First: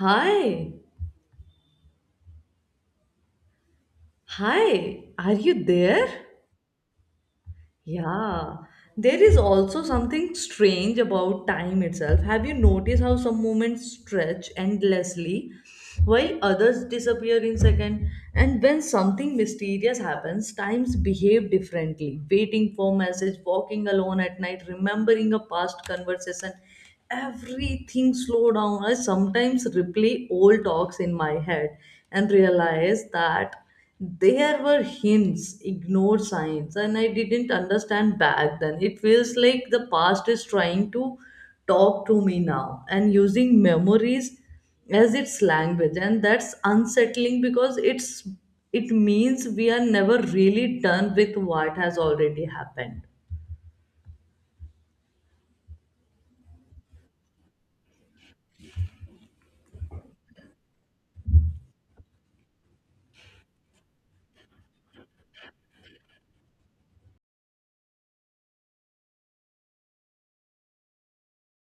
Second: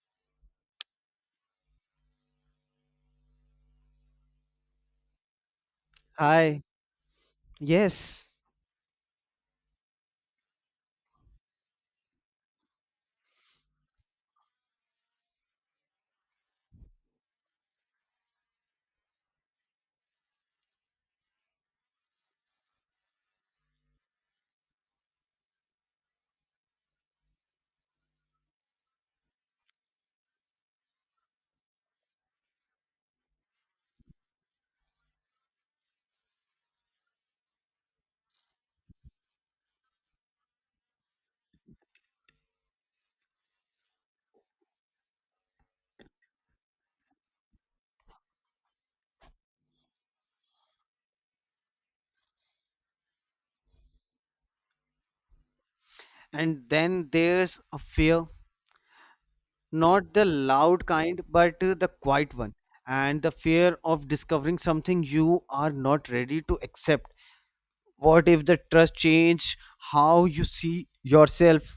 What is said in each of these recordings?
Hi, hi, are you there? Hi. Yes. Yeah, there is also something strange about time itself. Have you noticed how some moments stretch endlessly while others disappear in second? And when something mysterious happens, times behave differently. Waiting for message, walking alone at night, remembering a past conversation, everything slow down. I sometimes replay old talks in my head and realize that there were hints, ignored signs, and I didn't understand back then. It feels like the past is trying to talk to me now and using memories as its language, and that's unsettling because it means we are never really done with what has already happened. And then there's a fear, not the loud kind, but the quiet one. And the fear of discovering something you are not ready to accept. What if the trust change how you see yourself?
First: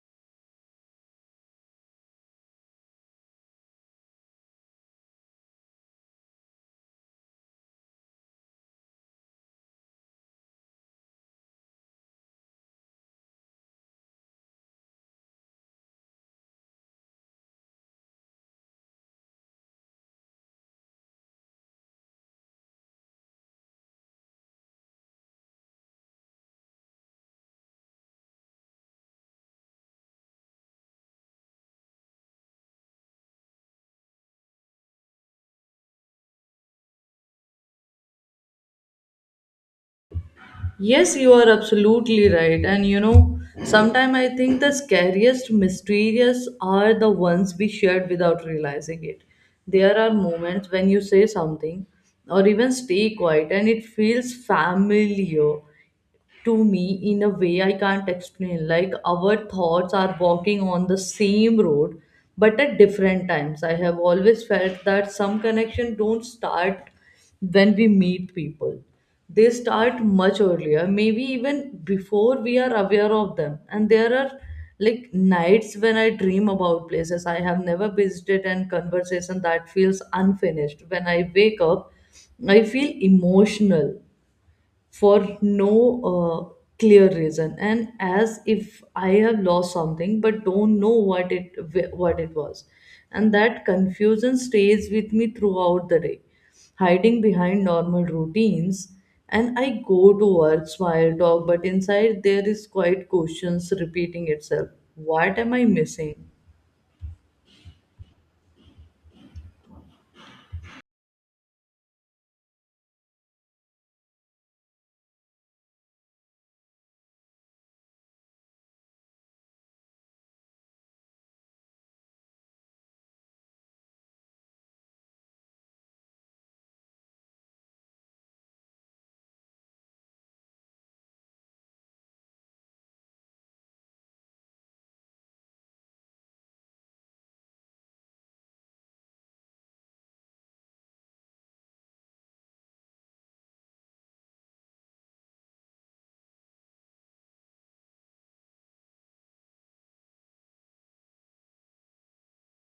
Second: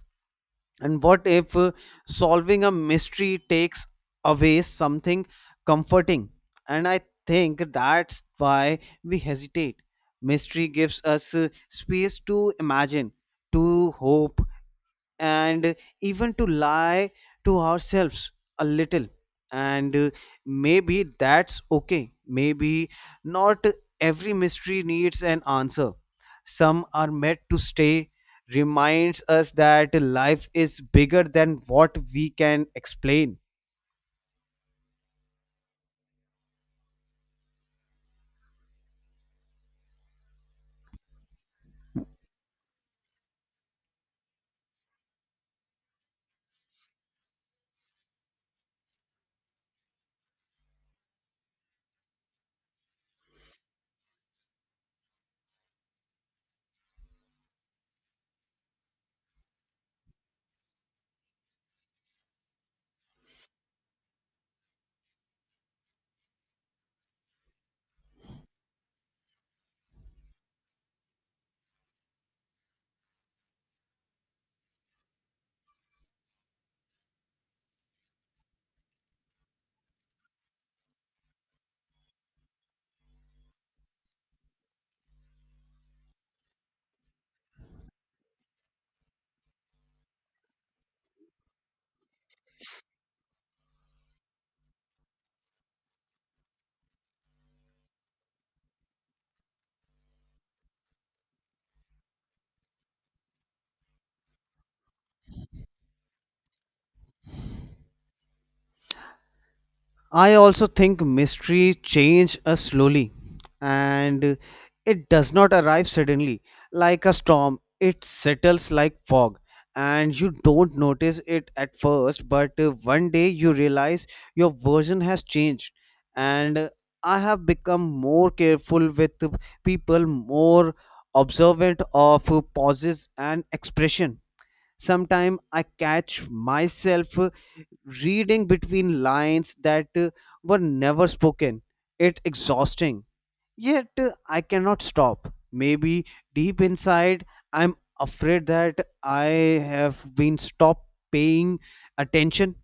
And what if solving a mystery takes away something comforting? And I think that's why we hesitate. Mystery gives us space to imagine, to hope, and even to lie to ourselves a little. And maybe that's okay. Maybe not every mystery needs an answer. Some are meant to stay, reminds us that life is bigger than what we can explain. Yes, you are absolutely right. And you know, sometimes I think the scariest, mysterious are the ones we shared without realizing it. There are moments when you say something or even stay quiet and it feels familiar, to me in a way I can't explain. Like our thoughts are walking on the same road, but at different times. I have always felt that some connection don't start when we meet people. They start much earlier, maybe even before we are aware of them. And there are like nights when I dream about places I have never visited and conversation that feels unfinished. When I wake up, I feel emotional for no clear reason and as if I have lost something but don't know what it was. And that confusion stays with me throughout the day, hiding behind normal routines, and I go to work, smile, talk, but inside there is quite questions repeating itself. What am I missing? I also think mystery change us slowly, and it does not arrive suddenly. Like a storm, it settles like fog, and you don't notice it at first. But one day you realize your version has changed. And I have become more careful with people, more observant of pauses and expression. Sometimes I catch myself reading between lines that were never spoken. It exhausting. Yet I cannot stop. Maybe deep inside I'm afraid that I have been stopped paying attention,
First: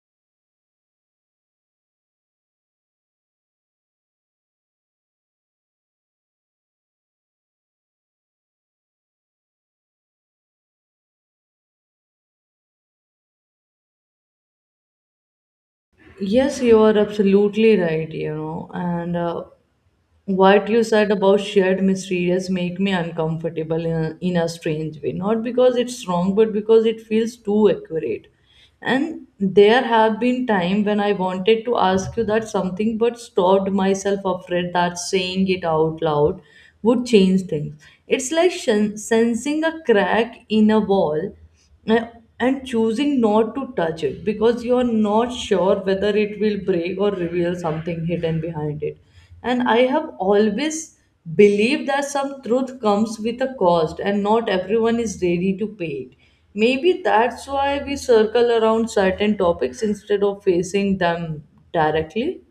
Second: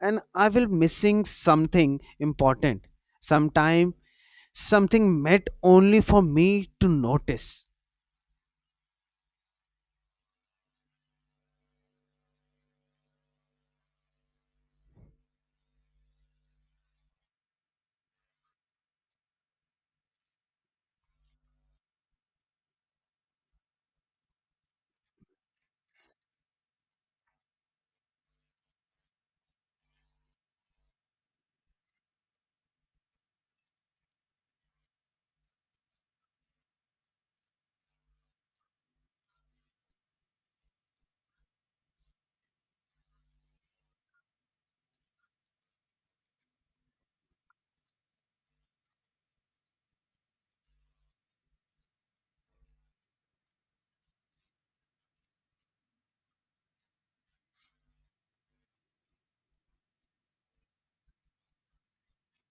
and I will missing something important. Sometime something meant only for me to notice. Yes, you are absolutely right. You know, and what you said about shared mysterious make me uncomfortable in a strange way, not because it's wrong, but because it feels too accurate. And there have been time when I wanted to ask you that something but stopped myself, afraid that saying it out loud would change things. It's like sensing a crack in a wall, uh, and choosing not to touch it because you're not sure whether it will break or reveal something hidden behind it. And I have always believed that some truth comes with a cost and not everyone is ready to pay it. Maybe that's why we circle around certain topics instead of facing them directly.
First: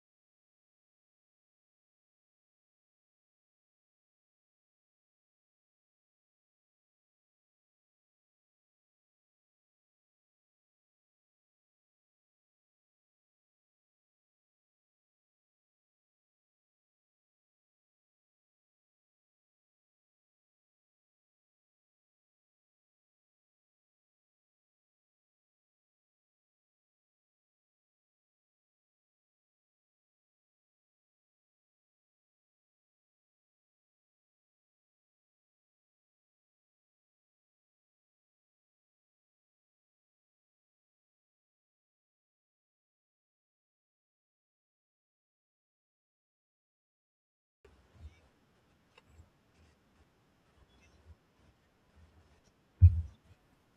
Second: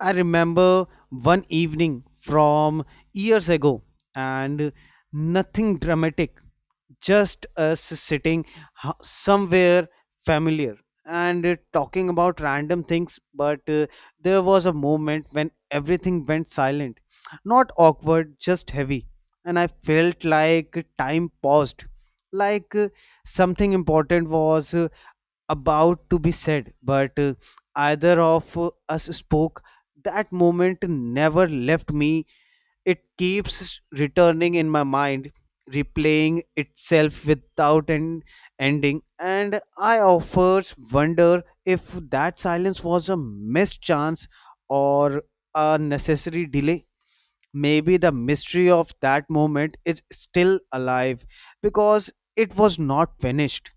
I remember one evening from years ago, and nothing dramatic, just us sitting somewhere familiar and talking about random things. But there was a moment when everything went silent, not awkward, just heavy, and I felt like time paused, like something important was about to be said, but either of us spoke. That moment never left me. It keeps returning in my mind, replaying itself without an ending, and I offers wonder if that silence was a missed chance or a necessary delay. Maybe the mystery of that moment is still alive because it was not finished.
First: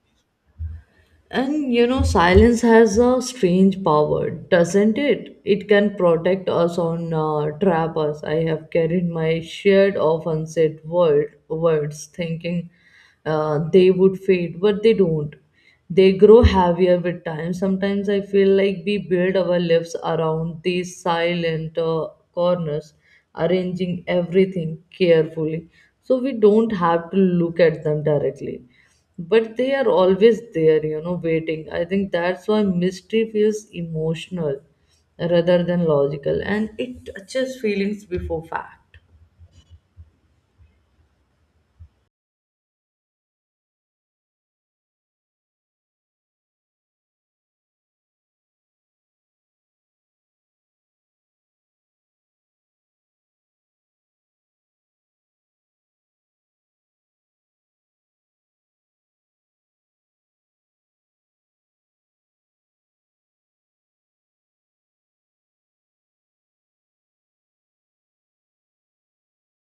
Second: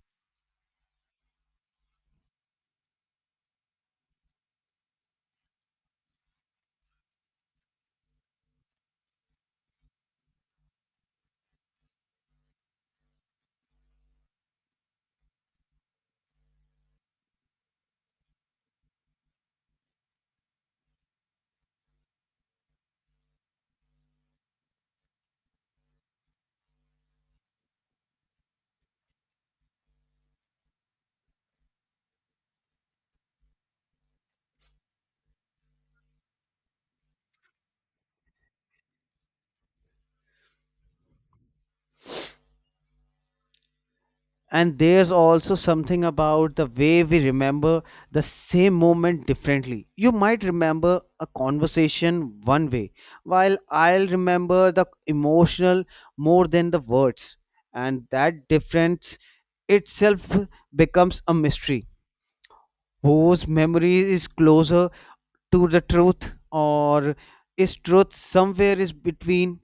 And you know, silence has a strange power, doesn't it? It can protect us on trap us. I have carried my shared of unsaid words, thinking they would fade, but they don't. They grow heavier with time. Sometimes I feel like we build our lives around these silent corners, arranging everything carefully, so we don't have to look at them directly, but they are always there, you know, waiting. I think that's why mystery feels emotional rather than logical, and it touches feelings before fact. And there's also something about the way we remember the same moment differently. You might remember a conversation one way, while I'll remember the emotional more than the words. And that difference itself becomes a mystery. Whose memory is closer to the truth, or is truth somewhere is between?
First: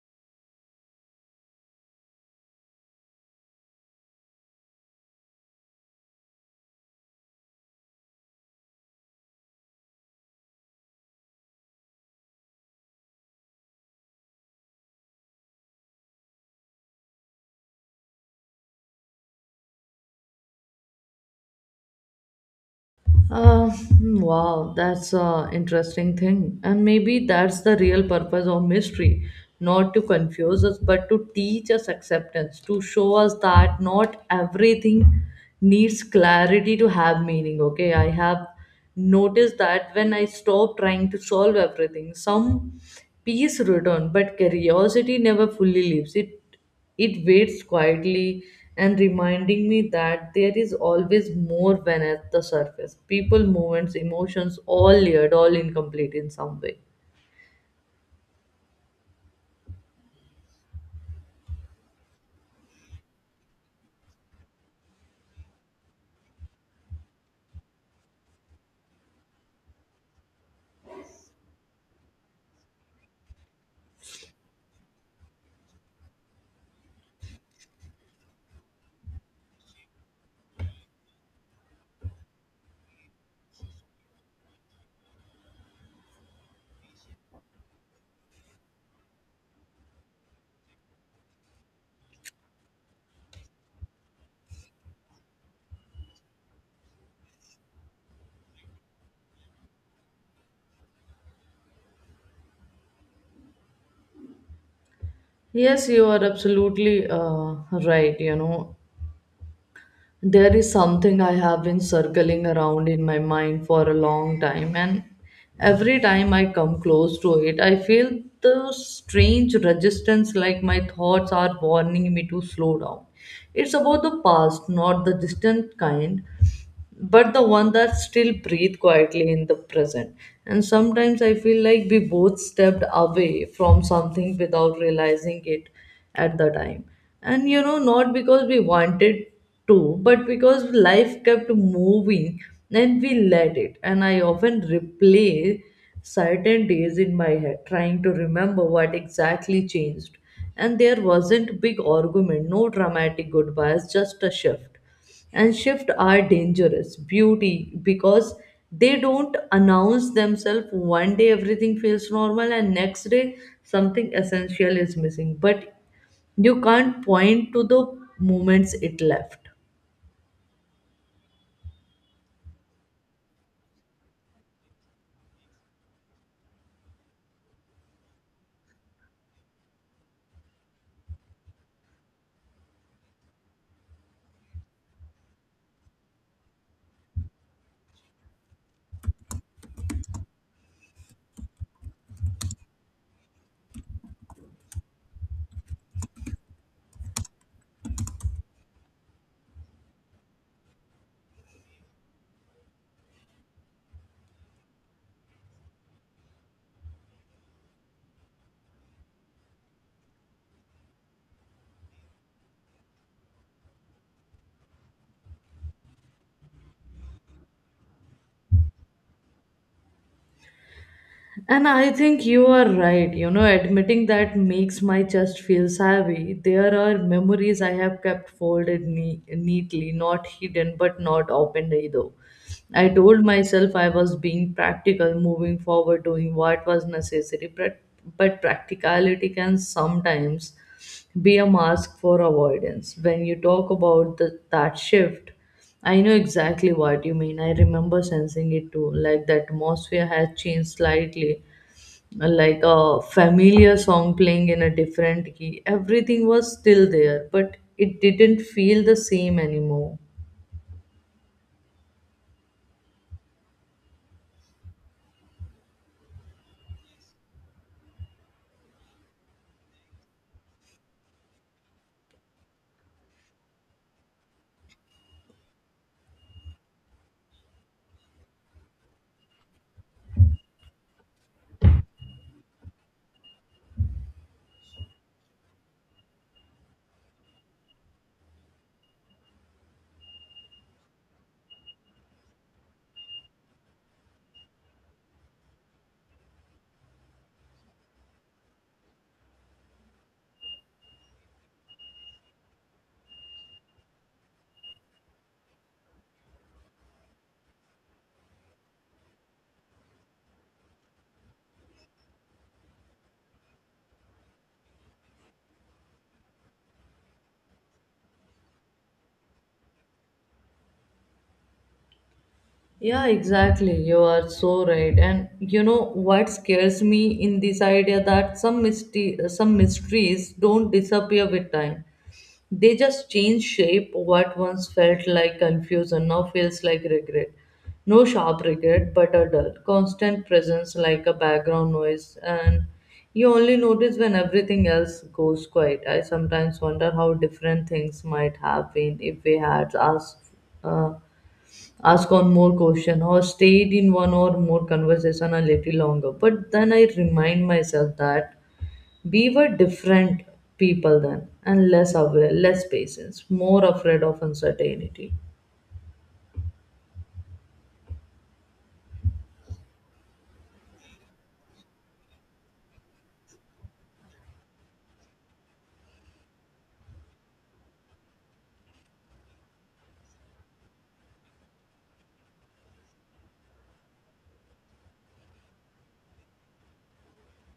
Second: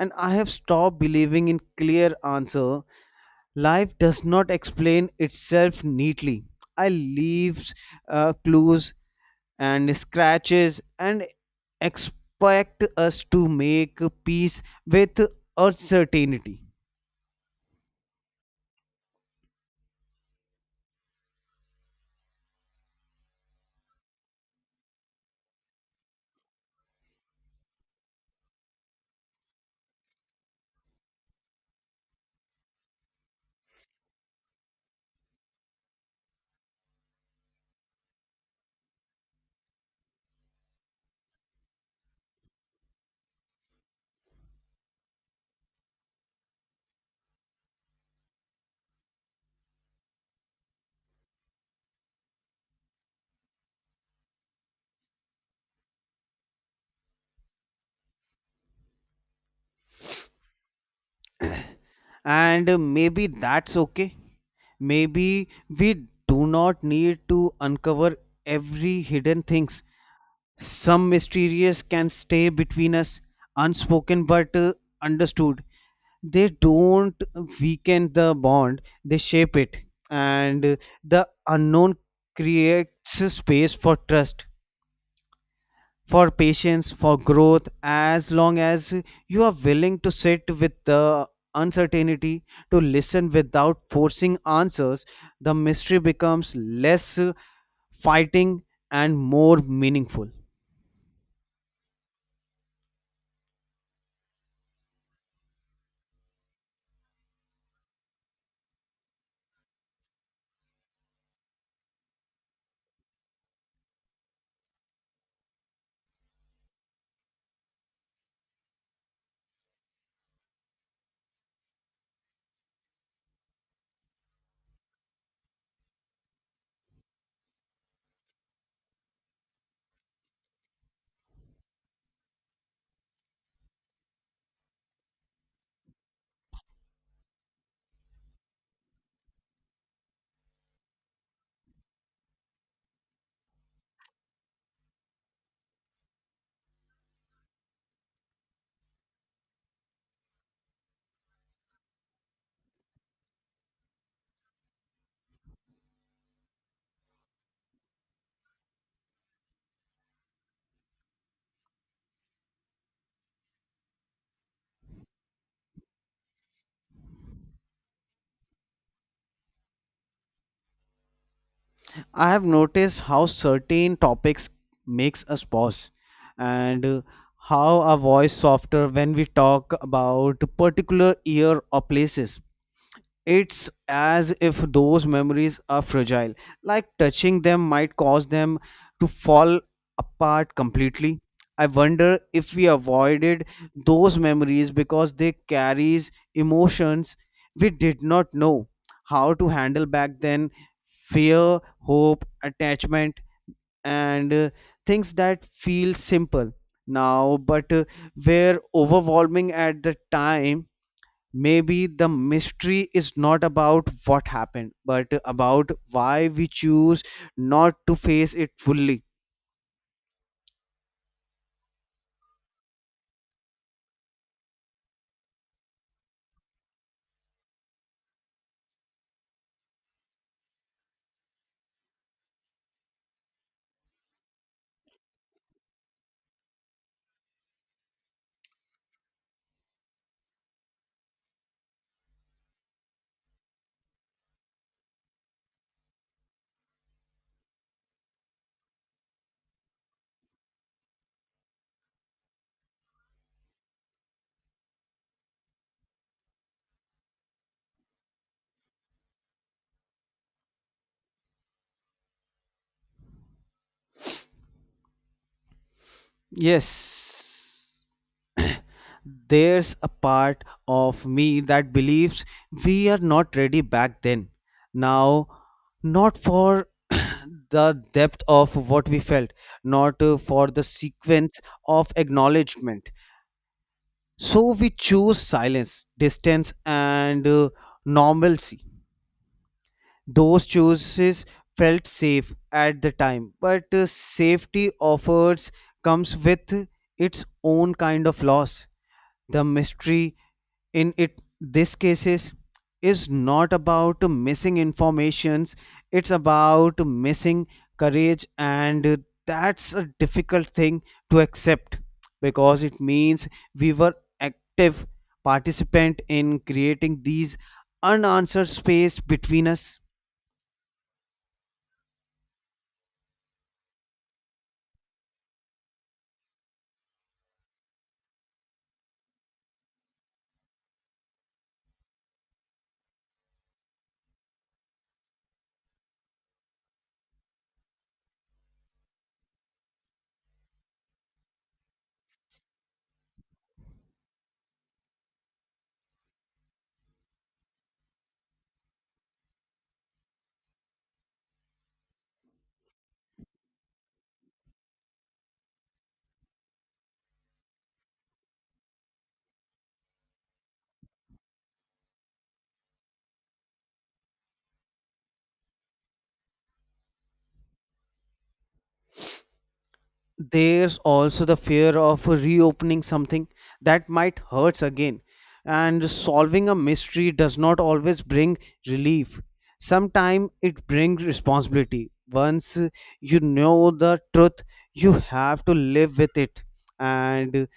And I have stopped believing in clear answer. Life does not explain itself neatly. I leaves clues and scratches, and expect us to make peace with uncertainty. Hmm, wow, that's a interesting thing. And maybe that's the real purpose of mystery, not to confuse us, but to teach us acceptance, to show us that not everything needs clarity to have meaning. Okay, I have noticed that when I stop trying to solve everything, some peace return, but curiosity never fully leaves it. It waits quietly and reminding me that there is always more beneath the surface. People, movements, emotions, all layered, all incomplete in some way. And maybe that's okay. Maybe we do not need to uncover every hidden things. Some mysterious can stay between us, unspoken but understood. They don't weaken the bond, they shape it. And the unknown creates space for trust, for patience, for growth. As long as you are willing to sit with the uncertainty, to listen without forcing answers, the mystery becomes less fighting and more meaningful. Yes, you are absolutely right, you know. There is something I have been circling around in my mind for a long time, and every time I come close to it, I feel the strange resistance like my thoughts are warning me to slow down. It's about the past, not the distant kind, but the one that still breathe quietly in the present. And sometimes I feel like we both stepped away from something without realizing it at the time. And you know, not because we wanted to, but because life kept moving and we let it. And I often replay certain days in my head, trying to remember what exactly changed, and there wasn't big argument, no dramatic goodbyes, just a shift. And shift are dangerous beauty because they don't announce themselves. One day everything feels normal, and next day something essential is missing, but you can't point to the moments it left. I have noticed how certain topics makes us pause and how our voice softer when we talk about particular year or places. It's as if those memories are fragile, like touching them might cause them to fall apart completely. I wonder if we avoided those memories because they carries emotions we did not know how to handle back then, fear, hope, attachment, and things that feel simple now, but were overwhelming at the time. Maybe the mystery is not about what happened, but about why we choose not to face it fully. And I think you are right. You know, admitting that makes my chest feel savvy. There are memories I have kept folded neatly, not hidden, but not opened either. I told myself I was being practical, moving forward, doing what was necessary, but practicality can sometimes be a mask for avoidance. When you talk about that shift, I know exactly what you mean. I remember sensing it too, like the atmosphere has changed slightly, like a familiar song playing in a different key. Everything was still there, but it didn't feel the same anymore. Yes, there's a part of me that believes we are not ready back then. Now, not for the depth of what we felt, not for the sequence of acknowledgement. So we choose silence, distance, and normalcy. Those choices felt safe at the time, but safety offers comes with its own kind of loss. The mystery in it this cases is not about missing informations, it's about missing courage, and that's a difficult thing to accept because it means we were active participant in creating these unanswered space between us. Yeah, exactly. You are so right. And you know what scares me in this idea that some mystery, some mysteries don't disappear with time. They just change shape. What once felt like confusion now feels like regret. No sharp regret, but a dull, constant presence like a background noise. And you only notice when everything else goes quiet. I sometimes wonder how different things might have been if we had asked. Uh, Ask on more question or stayed in one or more conversation a little longer. But then I remind myself that we were different people then, and less aware, less patience, more afraid of uncertainty. There's also the fear of reopening something that might hurts again, and solving a mystery does not always bring relief. Sometimes it brings responsibility. Once you know the truth, you have to live with it. And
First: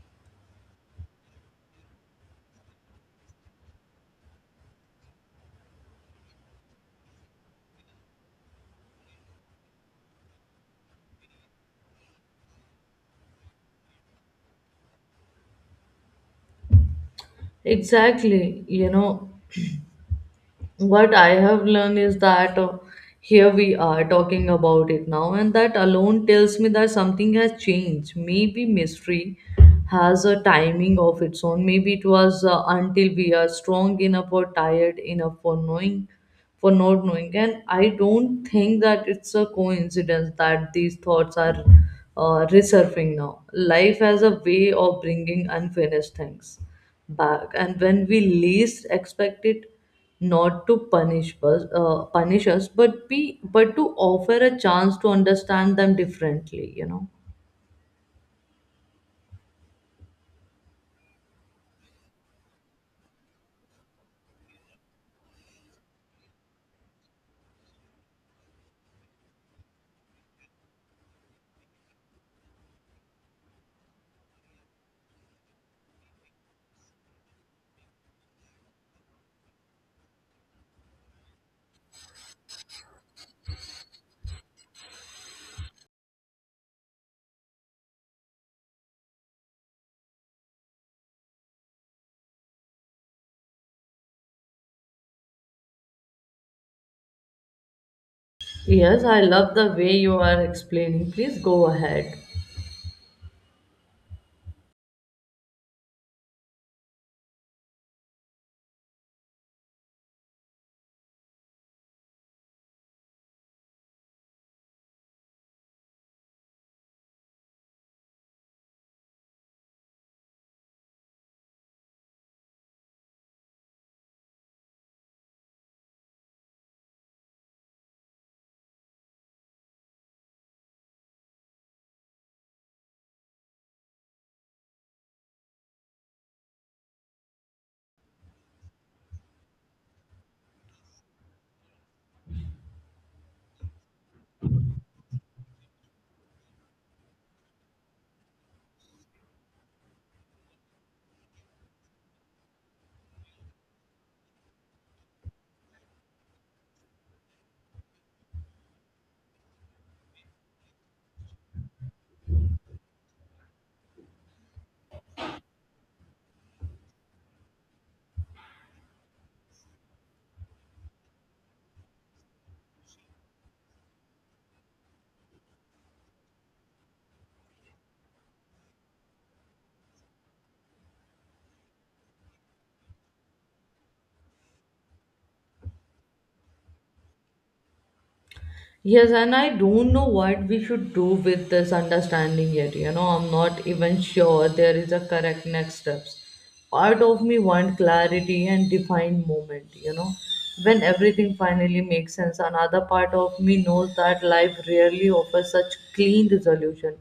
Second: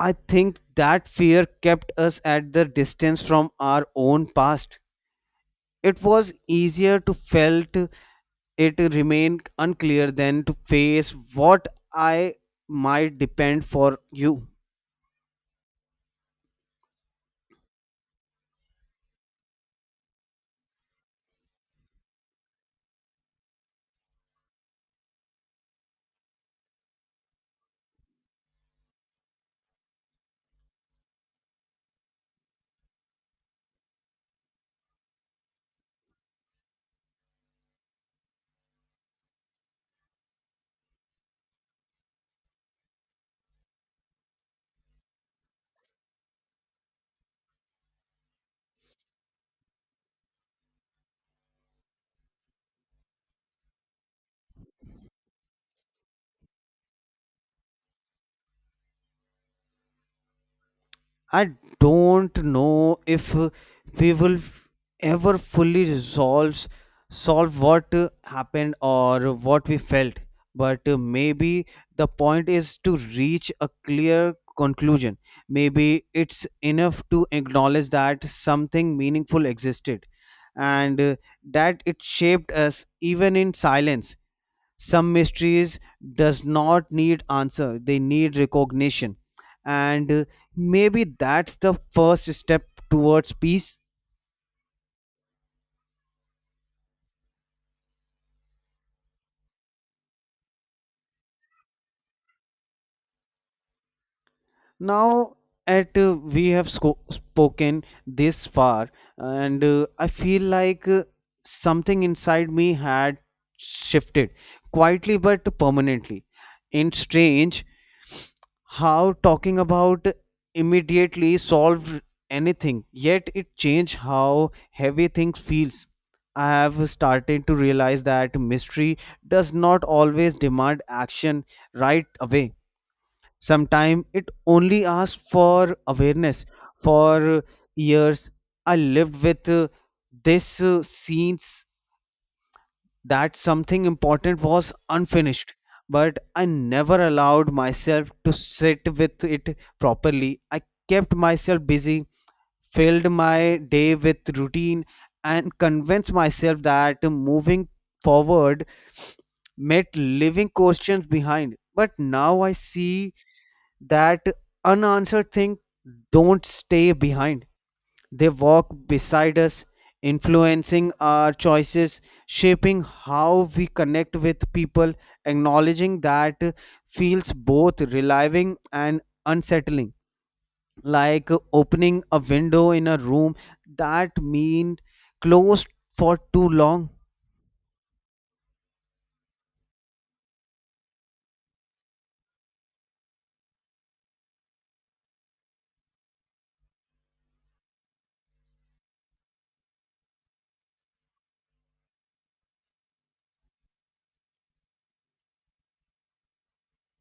I think that fear kept us at the distance from our own past. It was easier to felt it remained unclear then to face what I might depend for you. Exactly. You know, what I have learned is that here we are talking about it now, and that alone tells me that something has changed. Maybe mystery has a timing of its own. Maybe it was until we are strong enough or tired enough for knowing for not knowing. And I don't think that it's a coincidence that these thoughts are resurfacing now. Life has a way of bringing unfinished things back, and when we least expect it, not to punish us, but to offer a chance to understand them differently. You know. I don't know if we will ever fully resolve solve what happened or what we felt, but maybe the point is to reach a clear conclusion. Maybe it's enough to acknowledge that something meaningful existed, and that it shaped us even in silence. Some mysteries does not need answer, they need recognition. And maybe that's the first step towards peace. Yes, I love the way you are explaining. Please go ahead. Now at we have spoken this far, and I feel like something inside me had shifted quietly but permanently. In strange how talking about immediately solved anything, yet it changed how heavy things feels. I have started to realize that mystery does not always demand action right away. Sometimes it only asks for awareness. For years, I lived with this scenes that something important was unfinished, but I never allowed myself to sit with it properly. I kept myself busy, filled my day with routine, and convinced myself that moving forward meant leaving questions behind. But now I see that unanswered things don't stay behind, they walk beside us, influencing our choices, shaping how we connect with people, acknowledging that feels both relieving and unsettling, like opening a window in a room that mean closed for too long. Yes, and I don't know what we should do with this understanding yet. You know, I'm not even sure there is a correct next steps. Part of me want clarity and defined moment, you know, when everything finally makes sense. Another part of me knows that life rarely offers such clean resolution.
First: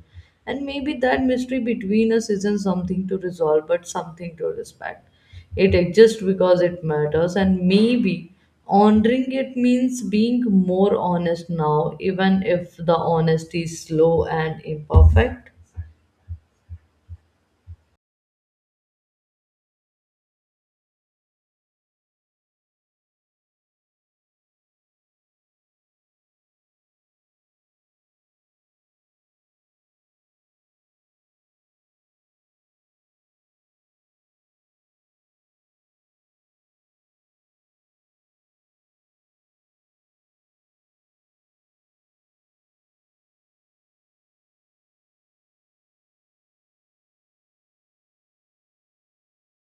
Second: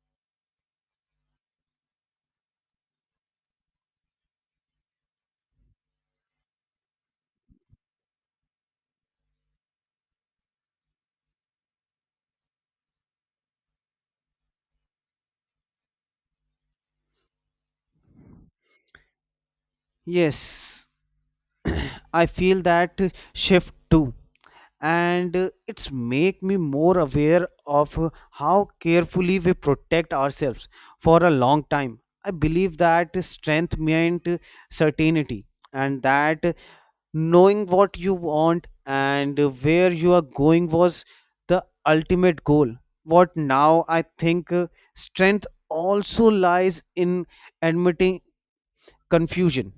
And maybe that mystery between us isn't something to resolve, but something to respect. It exists because it matters, and maybe honoring it means being more honest now, even if the honesty is slow and imperfect. Yes, I feel that shift too. And it's make me more aware of how carefully we protect ourselves. For a long time I believe that strength meant certainty, and that knowing what you want and where you are going was the ultimate goal. What now I think strength also lies in admitting confusion,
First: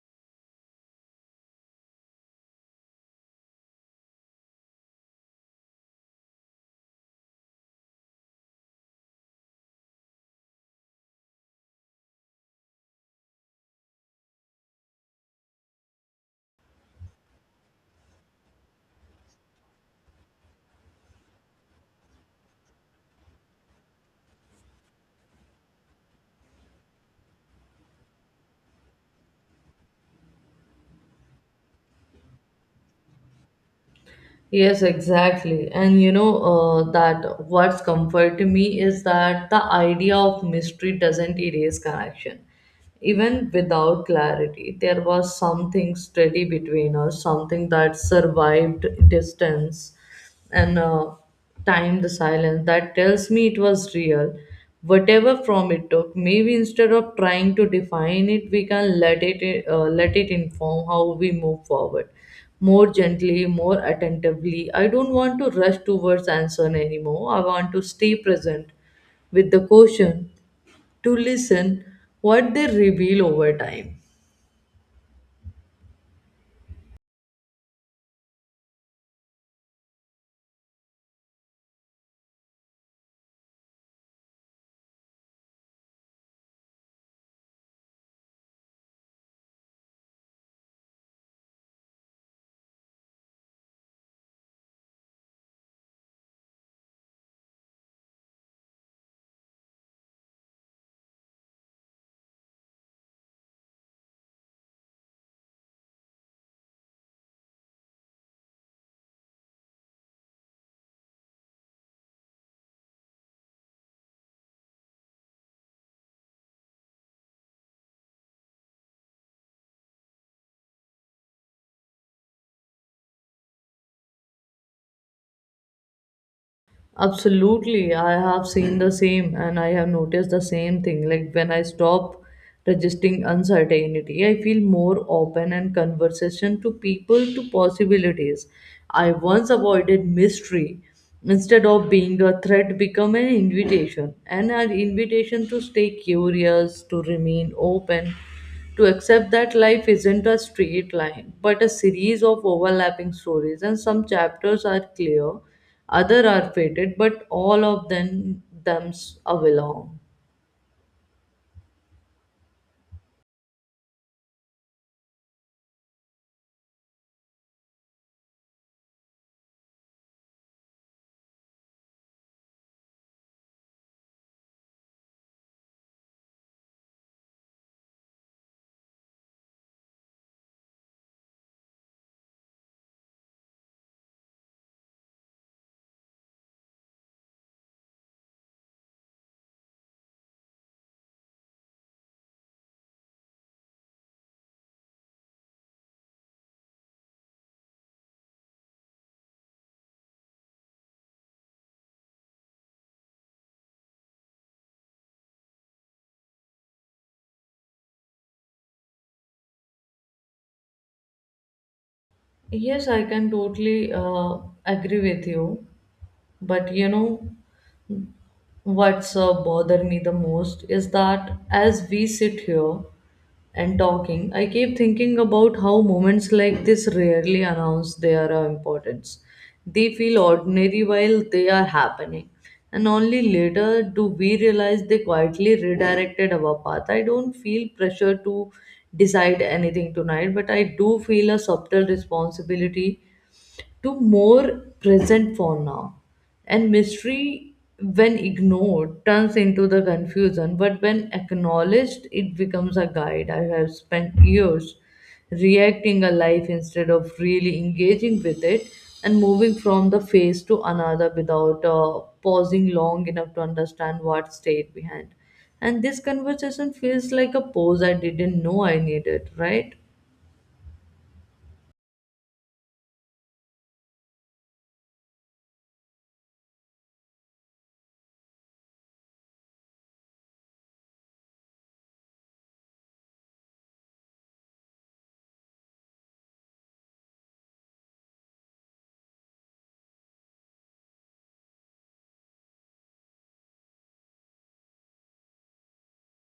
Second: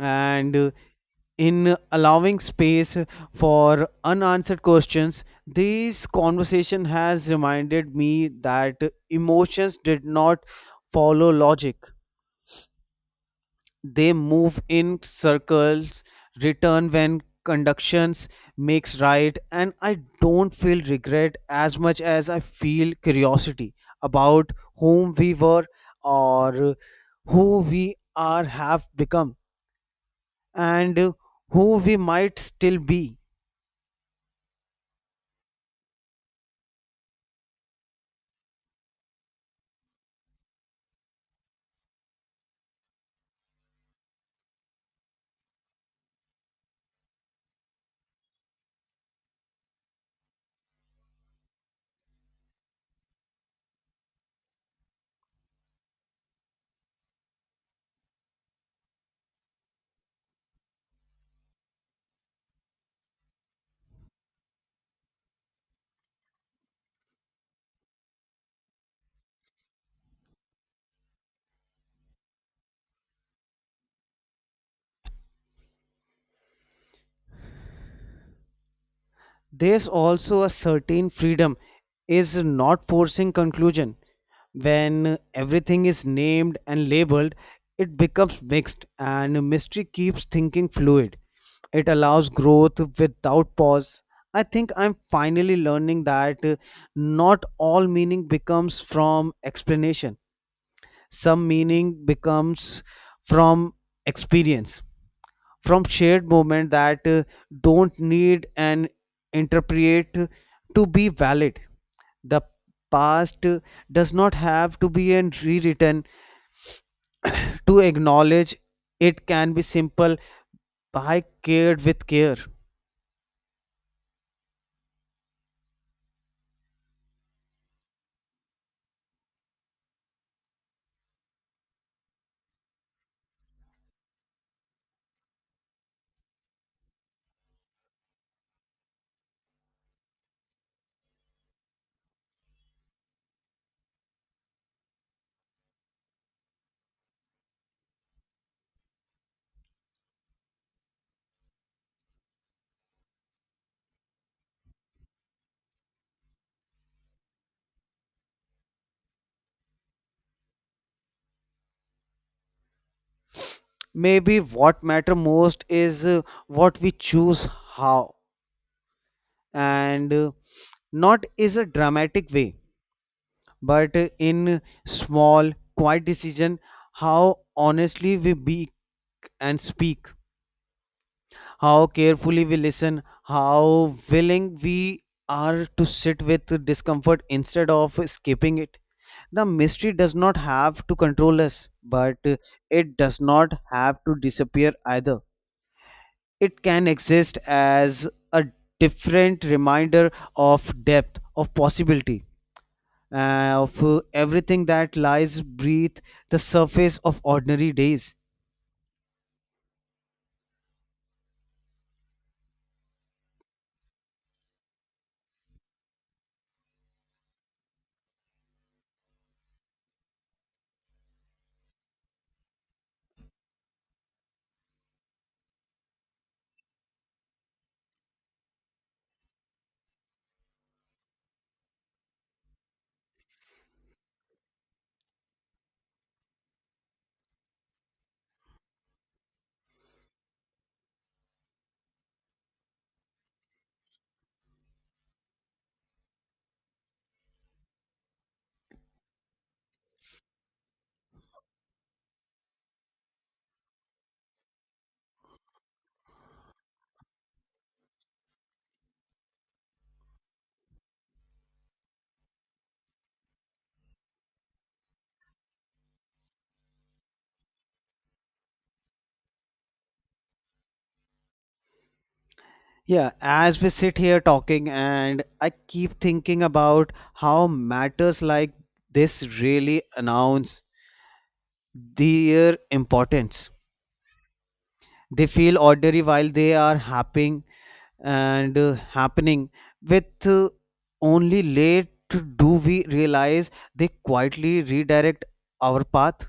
and in allowing space for unanswered questions. This conversation has reminded me that emotions did not follow logic, they move in circles, return when conductions makes right. And I don't feel regret as much as I feel curiosity about whom we were, or who we are have become, and who we might still be. Yes, exactly. And you know, that what's comfort me is that the idea of mystery doesn't erase connection. Even without clarity, there was something steady between us, something that survived distance and time, the silence that tells me it was real, whatever form it took. Maybe instead of trying to define it, we can let it inform how we move forward more gently, more attentively. I don't want to rush towards answer anymore. I want to stay present with the question, to listen what they reveal over time. There's also a certain freedom is not forcing conclusion. When everything is named and labeled, it becomes mixed and mystery keeps thinking fluid. It allows growth without pause. I think I'm finally learning that not all meaning becomes from explanation. Some meaning becomes from experience, from shared moment that don't need an interpret to be valid. The past does not have to be an rewritten to acknowledge, it can be simple by cared with care. Absolutely, I have seen the same and I have noticed the same thing. Like when I stop resisting uncertainty, I feel more open and conversation to people to possibilities. I once avoided mystery, instead of being a threat become an invitation, and an invitation to stay curious, to remain open, to accept that life isn't a straight line, but a series of overlapping stories, and some chapters are clear, other are faded, but all of them thems are belong. Maybe what matter most is what we choose, how, and not is a dramatic way, but in small quiet decision. How honestly we be and speak, how carefully we listen, how willing we are to sit with discomfort instead of escaping it. The mystery does not have to control us, but it does not have to disappear either. It can exist as a different reminder of depth, of possibility, of everything that lies beneath the surface of ordinary days. Yes, I can totally agree with you. But you know what's bother me the most is that as we sit here and talking, I keep thinking about how moments like this rarely announce their importance. They feel ordinary while they are happening, and only later do we realize they quietly redirected our path. I don't feel pressure to decide anything tonight, but I do feel a subtle responsibility to more present for now. And mystery, when ignored, turns into the confusion, but when acknowledged, it becomes a guide. I have spent years reacting a life instead of really engaging with it, and moving from the phase to another without pausing long enough to understand what stayed behind. And this conversation feels like a pause I didn't know I needed, right? Yeah, as we sit here talking, and I keep thinking about how matters like this really announce their importance. They feel ordinary while they are happening and happening, with only late do we realize they quietly redirect our path.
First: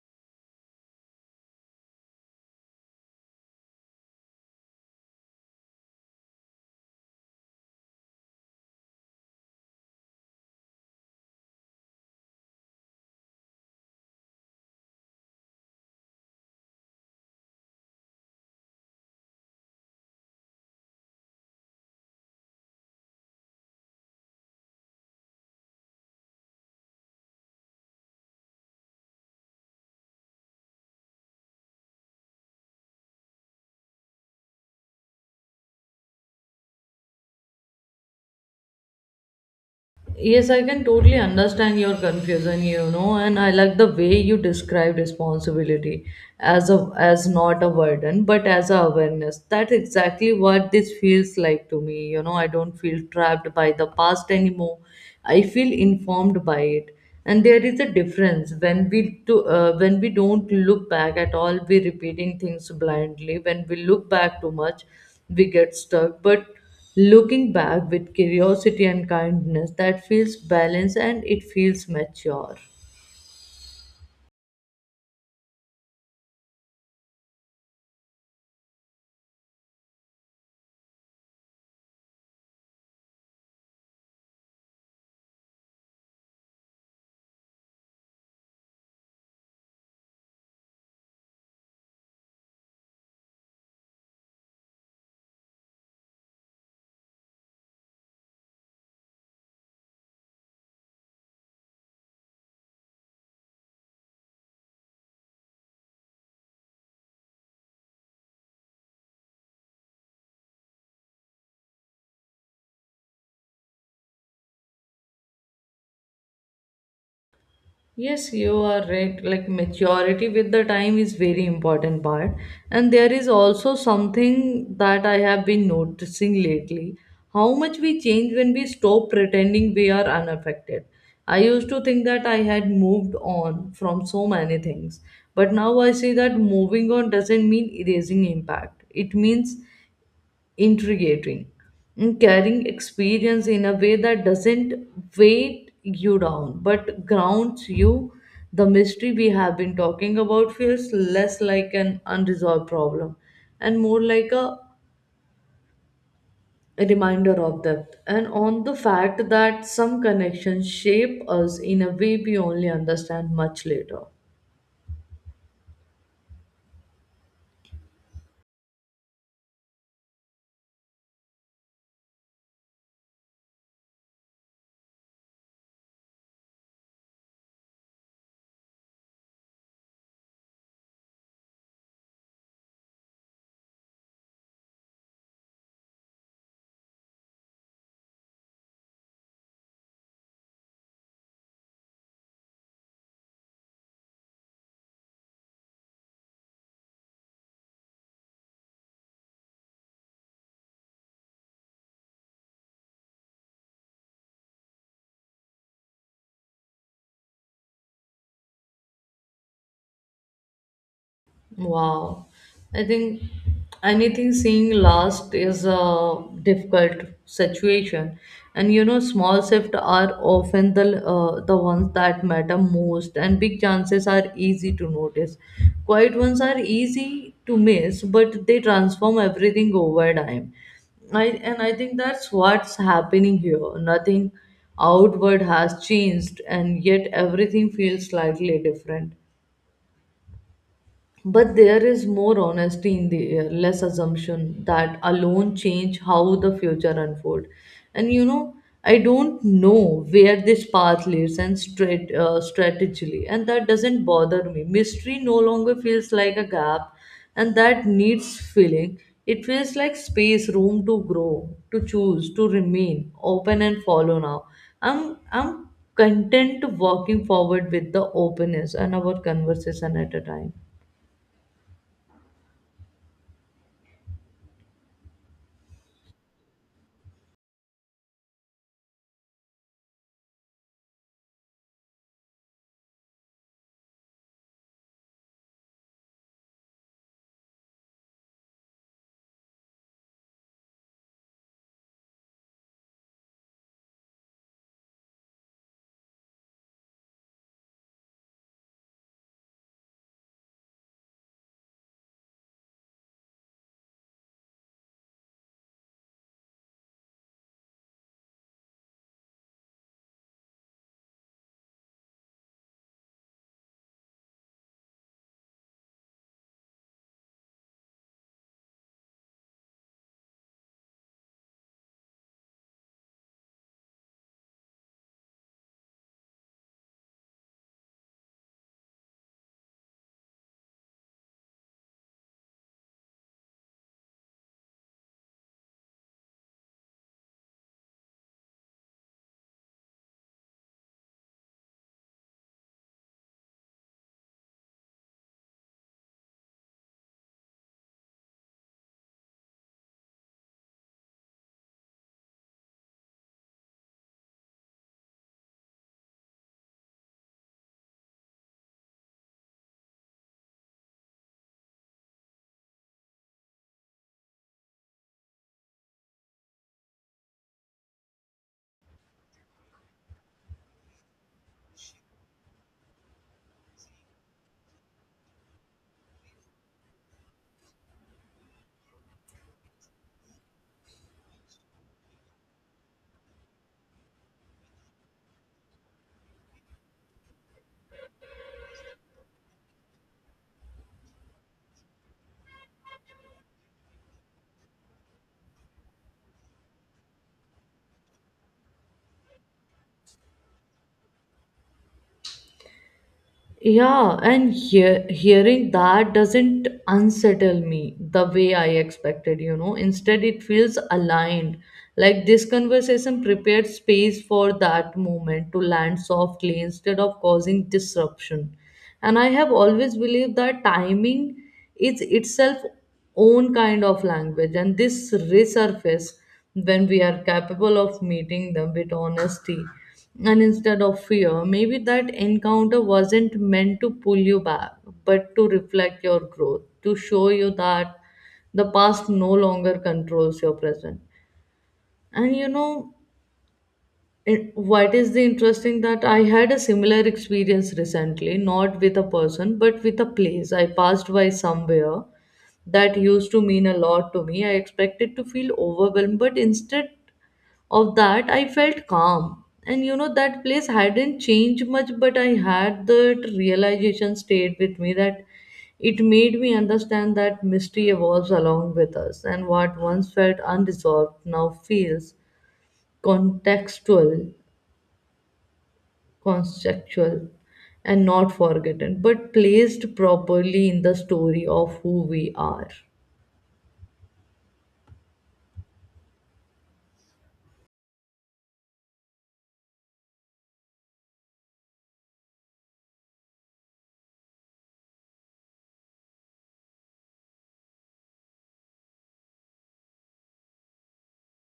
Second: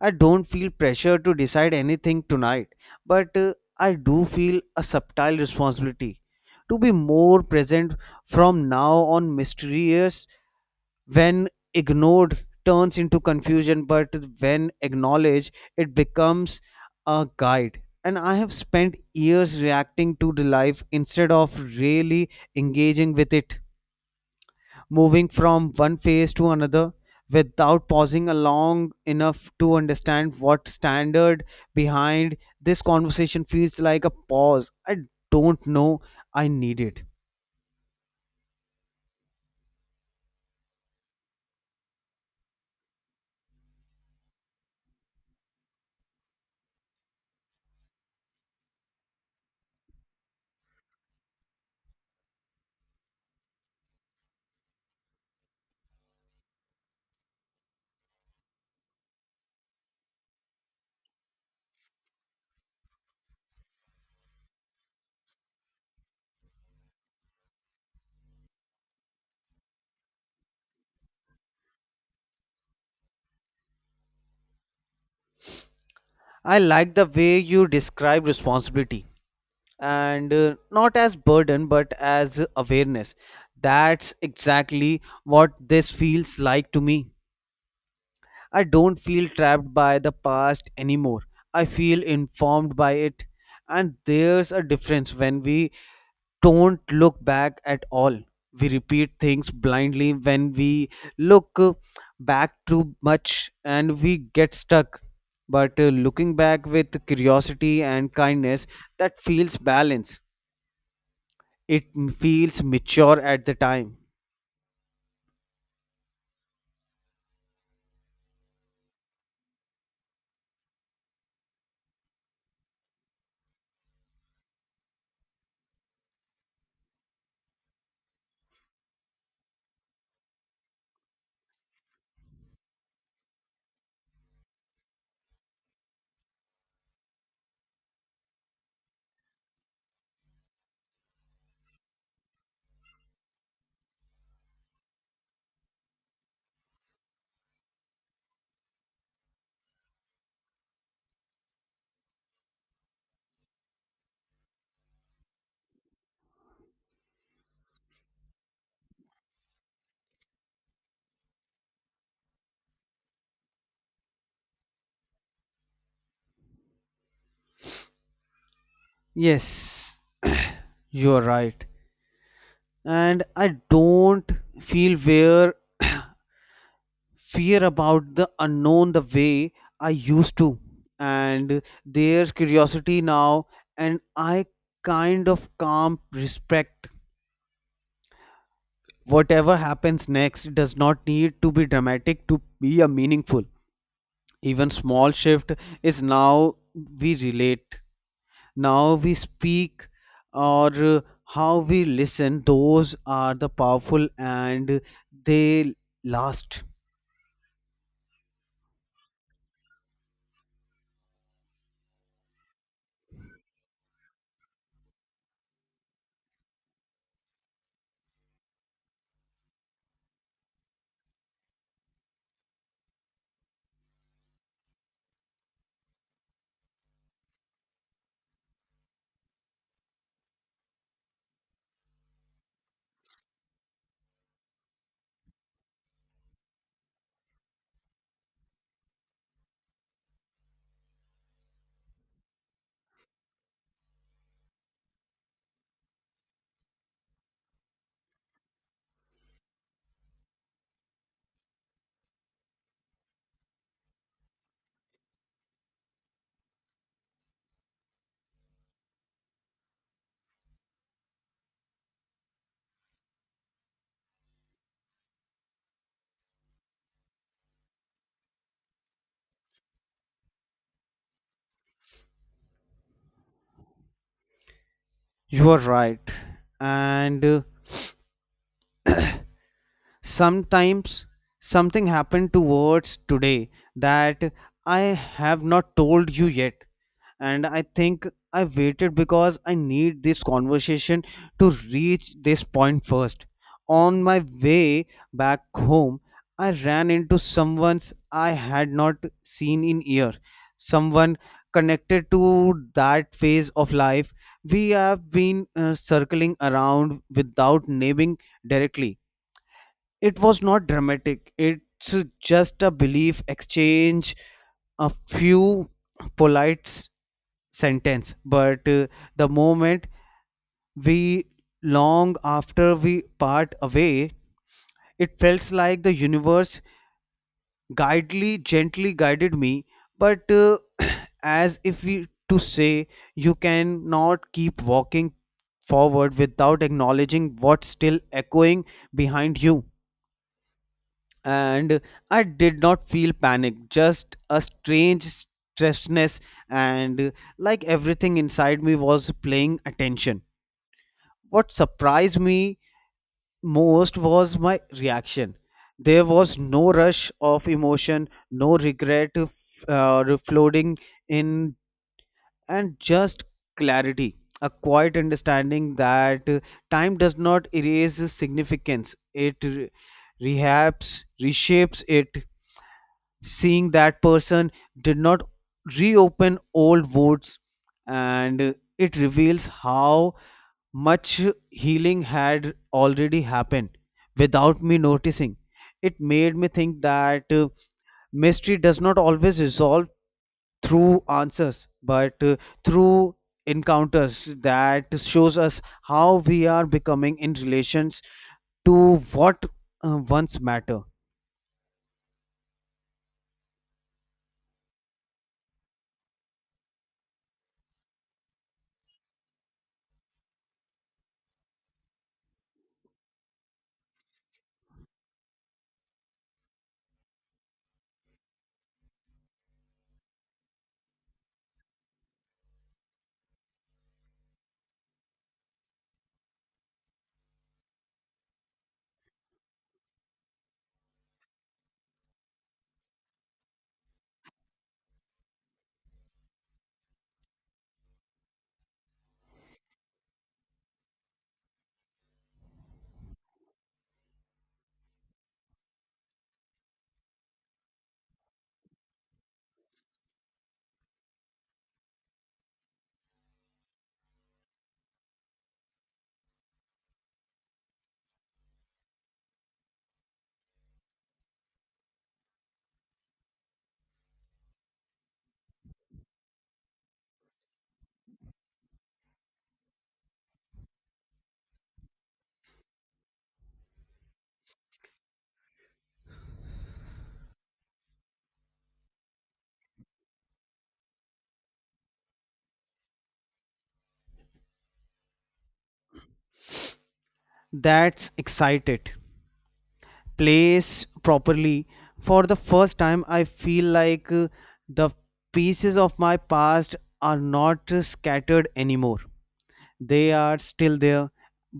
I don't feel pressure to decide anything tonight, but I do feel a subtle responsibility to be more present from now on. Mysterious when ignored turns into confusion, but when acknowledged, it becomes a guide. And I have spent years reacting to the life instead of really engaging with it, moving from one phase to another without pausing long enough to understand what standard behind. This conversation feels like a pause I don't know I need it. Yes, I can totally understand your confusion, you know, and I like the way you describe responsibility as not a burden, but as a awareness. That's exactly what this feels like to me. You know, I don't feel trapped by the past anymore. I feel informed by it, and there is a difference when we don't look back at all. We repeating things blindly. When we look back too much, we get stuck. But looking back with curiosity and kindness, that feels balanced and it feels mature. I like the way you describe responsibility, and not as burden but as awareness. That's exactly what this feels like to me. I don't feel trapped by the past anymore. I feel informed by it. And there's a difference when we don't look back at all. We repeat things blindly when we look back too much and we get stuck. But looking back with curiosity and kindness, that feels balanced. It feels mature at the time. Yes, you are right. Like maturity with the time is very important part. And there is also something that I have been noticing lately. How much we change when we stop pretending we are unaffected. I used to think that I had moved on from so many things. But now I see that moving on doesn't mean erasing impact. It means intriguing and carrying experience in a way that doesn't weight you down but grounds you. The mystery we have been talking about feels less like an unresolved problem and more like a reminder of that, and on the fact that some connections shape us in a way we only understand much later. Yes, you're right. And I don't feel where fear about the unknown the way I used to, and there's curiosity now, and I kind of calm respect. Whatever happens next does not need to be dramatic to be a meaningful. Even small shift is now we relate, now we speak, or how we listen. Those are the powerful, and they last. Wow. I think anything seeing last is a difficult situation. And you know, small shifts are often the ones that matter most, and big chances are easy to notice. Quiet ones are easy to miss, but they transform everything over time. I and I think that's what's happening here. Nothing outward has changed, and yet everything feels slightly different. But there is more honesty in the air, less assumption that alone change how the future unfold. And you know, I don't know where this path leads and straight strategically, and that doesn't bother me. Mystery no longer feels like a gap, and that needs filling. It feels like space, room to grow, to choose, to remain open and follow. Now, I'm content to walking forward with the openness and our conversation at a time. You are right, and sometimes something happened to words today that I have not told you yet. And I think I waited because I need this conversation to reach this point first. On my way back home, I ran into someone I had not seen in year. Someone connected to that phase of life we have been circling around without naming directly. It was not dramatic, it's just a belief exchange, a few polite sentence. But the moment we long after we part away, it felt like the universe guidely gently guided me. But as if we to say you cannot keep walking forward without acknowledging what's still echoing behind you. And I did not feel panic, just a strange stressness, and like everything inside me was playing attention. What surprised me most was my reaction. There was no rush of emotion, no regret floating in, and just clarity. A quiet understanding that time does not erase significance, it rehabs, reshapes it. Seeing that person did not reopen old wounds, and it reveals how much healing had already happened without me noticing. It made me think that mystery does not always resolve through answers, but through encounters that shows us how we are becoming in relations to what once matter. Yeah, and hearing that doesn't unsettle me the way I expected, you know. Instead, it feels aligned. Like this conversation prepared space for that moment to land softly instead of causing disruption. And I have always believed that timing is itself own kind of language, and this resurface when we are capable of meeting them with honesty and instead of fear. Maybe that encounter wasn't meant to pull you back, but to reflect your growth, to show you that the past no longer controls your present. And you know it, what is the interesting that I had a similar experience recently, not with a person, but with a place. I passed by somewhere that used to mean a lot to me. I expected to feel overwhelmed, but instead of that, I felt calm. And you know, that place hadn't changed much, but I had that realization stayed with me, that it made me understand that mystery evolves along with us, and what once felt unresolved now feels contextual, conceptual, and not forgotten, but placed properly in the story of who we are. That's excited place properly. For the first time I feel like the pieces of my past are not scattered anymore. They are still there,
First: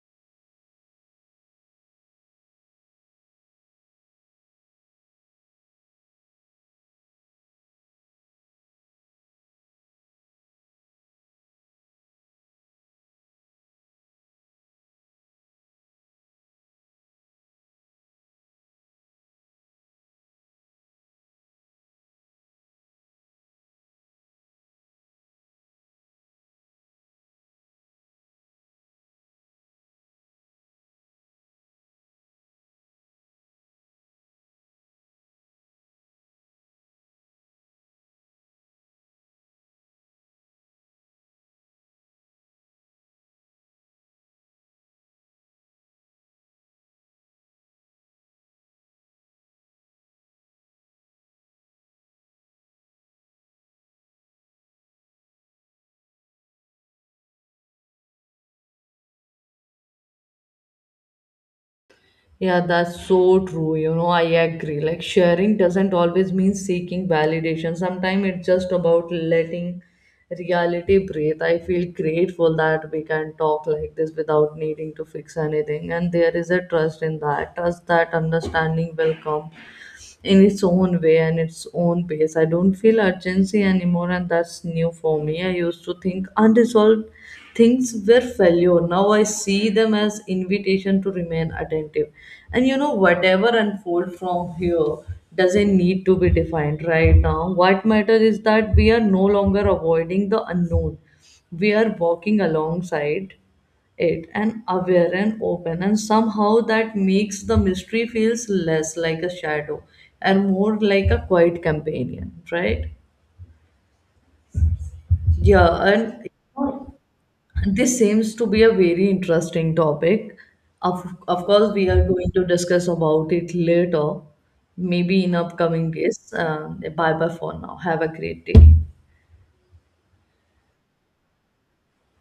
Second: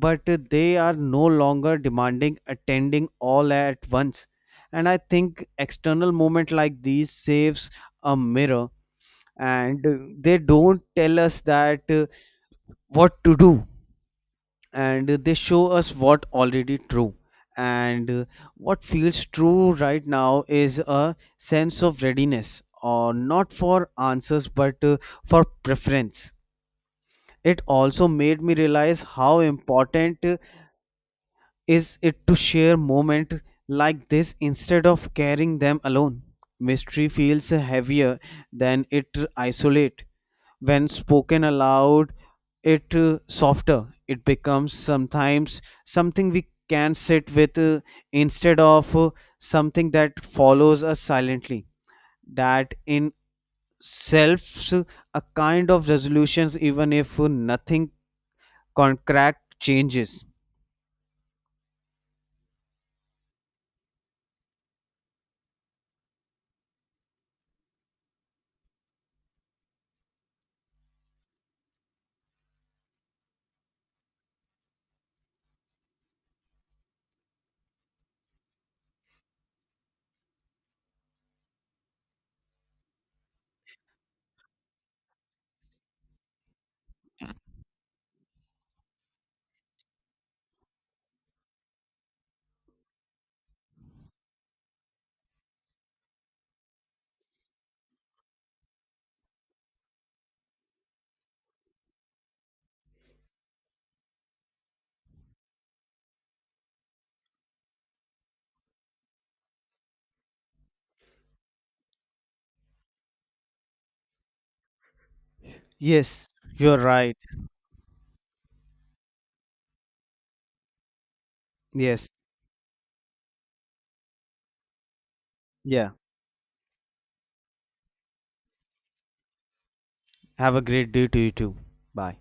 but they are no longer demanding attending all at once. And I think external moment like these saves a mirror, and they don't tell us that what to do, and they show us what already true. And what feels true right now is a sense of readiness or not for answers, but for preference. It also made me realize how important is it to share moment like this instead of carrying them alone. Mystery feels heavier than it isolate. When spoken aloud, it softer. It becomes sometimes something we can sit with instead of something that follows us silently, that in selves a kind of resolutions even if nothing concrete changes. Yeah, that's so true. You know, I agree. Like, sharing doesn't always mean seeking validation. Sometimes it's just about letting reality breathe. I feel grateful that we can talk like this without needing to fix anything. And there is a trust in that, trust that understanding will come in its own way and its own pace. I don't feel urgency anymore, and that's new for me. I used to think unresolved things were failure. Now I see them as invitation to remain attentive. And you know, whatever unfold from here doesn't need to be defined right now. What matters is that we are no longer avoiding the unknown. We are walking alongside it and aware and open, and somehow that makes the mystery feels less like a shadow and more like a quiet companion, right? Yeah, and Yes, you're right. this seems to be a very interesting topic. Of course we are Yes. going to discuss about it later, maybe in upcoming Yeah. days, bye bye for now. Have a great day. Have a great day to you too. Bye.